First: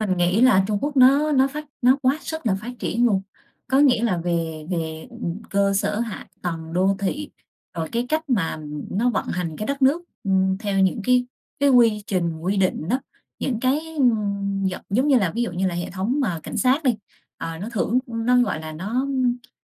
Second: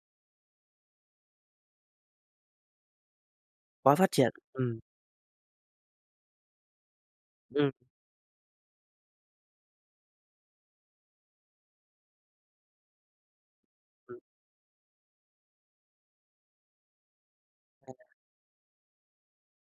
Mình nghĩ là Trung Quốc nó nó phát nó quá sức là phát triển luôn. Có Quá nghĩa phát là triển, về ừm. về, ừm, cơ sở hạ tầng đô thị, Ừm. rồi cái cách mà nó vận hành cái đất nước, ừm, theo những cái cái quy trình, quy định đó. Những cái, Ừm. ưm, giận giống như là, ví dụ như là hệ thống mà cảnh sát đi, ờ, nó thưởng [unintelligible] nó, gọi là, nó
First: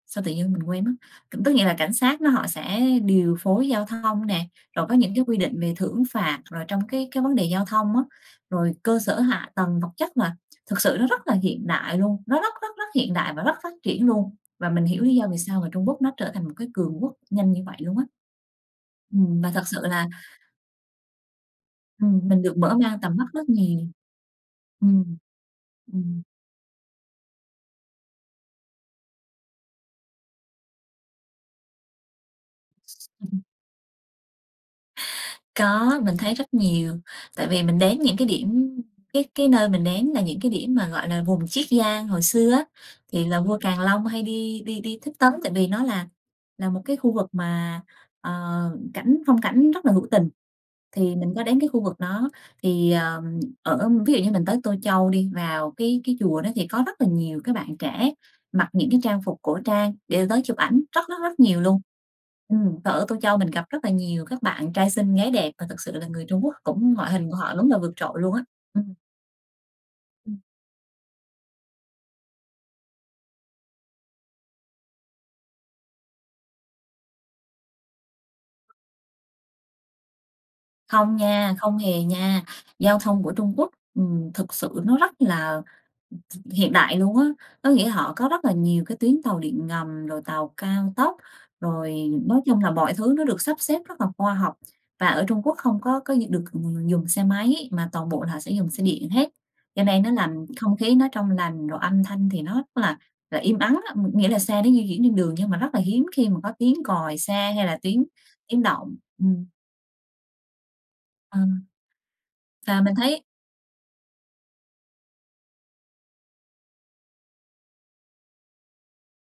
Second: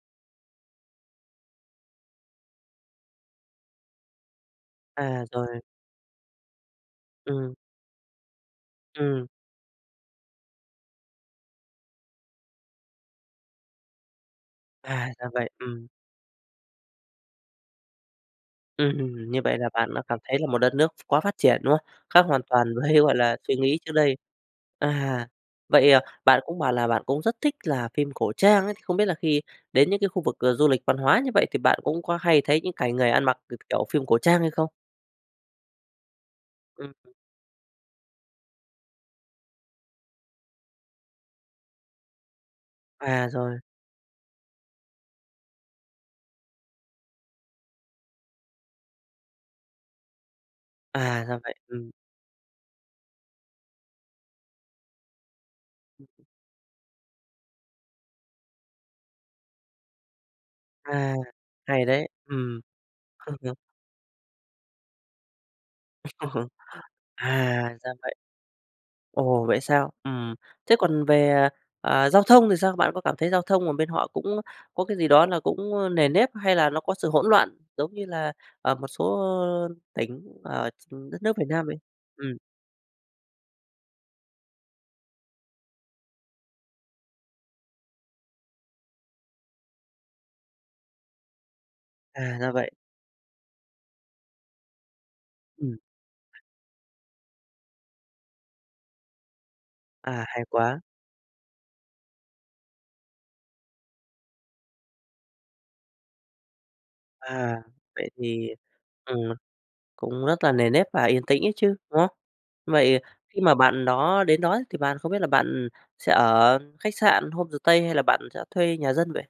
sao tự nhiên mình quên mất. C tức nghĩa là cảnh sát nó họ sẽ điều phối giao thông nè, rồi có những cái À, quy rồi. định về thưởng phạt, rồi trong cái cái vấn đề Ừm. giao thông á, rồi cơ sở Ừm. hạ tầng, vật chất mà thực sự nó rất là hiện đại luôn, nó rất rất rất hiện đại và rất phát triển luôn. Và mình hiểu À, lý do ra vì vậy, sao mà Trung ừm. Quốc nó trở thành một cái cường quốc nhanh như vậy luôn á. Ừm, ừm, như Ừm, và vậy thật là sự bạn đã là cảm thấy là một đất nước quá phát triển, đúng không? Ừm, Khác hoàn mình được toàn mở với, mang tầm gọi mắt là, rất suy nghĩ nhiều. trước đây. Ừm, À, vậy, à, ừm. bạn cũng bảo là bạn cũng rất thích là phim cổ trang ấy, thì không biết là khi đến những cái khu vực, ờ, du lịch văn hóa như vậy thì bạn cũng có hay thấy những cảnh người ăn mặc, k kiểu, phim cổ trang hay không? Có, mình thấy rất Ừm, nhiều, ừm. tại vì mình đến những cái điểm cái cái nơi mình đến là những cái điểm mà, gọi là, vùng Chiết Giang hồi xưa á, thì À, là rồi. vua Càn Long hay đi đi đi thích tấn tại vì nó là là một cái khu vực mà, ờ, cảnh phong cảnh rất là hữu tình. Thì À, mình ra có vậy, đến cái khu ừm. vực đó, thì, ờ, ở ví dụ như mình tới Tô Châu đi, vào cái cái chùa đó thì có rất là nhiều các bạn trẻ mặc những cái trang phục cổ trang để tới chụp ảnh, rất À! rất rất nhiều luôn. Hay đấy, ừm. Ừm, và ở Tô Châu mình gặp rất là nhiều các bạn trai xinh gái đẹp, và thực sự là người Trung Quốc cũng ngoại À, hình của họ đúng là ra vượt trội vậy. luôn á. Ừm. Ồ, vậy sao? Ừm. Ừm. Thế còn về, ờ, giao thông thì sao? Bạn có cảm thấy giao thông ở bên họ cũng có cái gì đó là cũng nề nếp hay là nó có sự hỗn loạn? Giống như là ở một số, ơ, tỉnh ở ch Không đất nước Việt nha, Nam không mình? hề Ừm. nha, giao thông của Trung Quốc, ừm, thực sự nó rất là, ừm, hiện đại luôn á. Có nghĩa họ có rất là nhiều cái tuyến tàu điện ngầm, rồi tàu cao tốc, rồi À, nói ra chung là vậy. mọi thứ nó được sắp xếp rất là khoa học. Và ở Trung Quốc Ừm. không có có gi được v dùng xe máy mà toàn bộ là họ sẽ dùng xe điện hết, cho nên nó À, hay làm không quá! khí nó trong lành, rồi âm thanh thì nó rất là là im ắng á, ngh nghĩa là xe nó di chuyển trên đường nhưng mà rất là hiếm khi mà có tiếng còi xe À, hay là tiếng vậy thì tiếng động. ừm, Ừm. cũng rất là nề nếp và yên Ờ. tĩnh ấy chứ, đúng không? Và mình Vậy thấy khi mà bạn đó đến đó ấy, thì bạn không biết là bạn sẽ ở khách sạn, homestay hay là bạn sẽ thuê nhà dân vậy?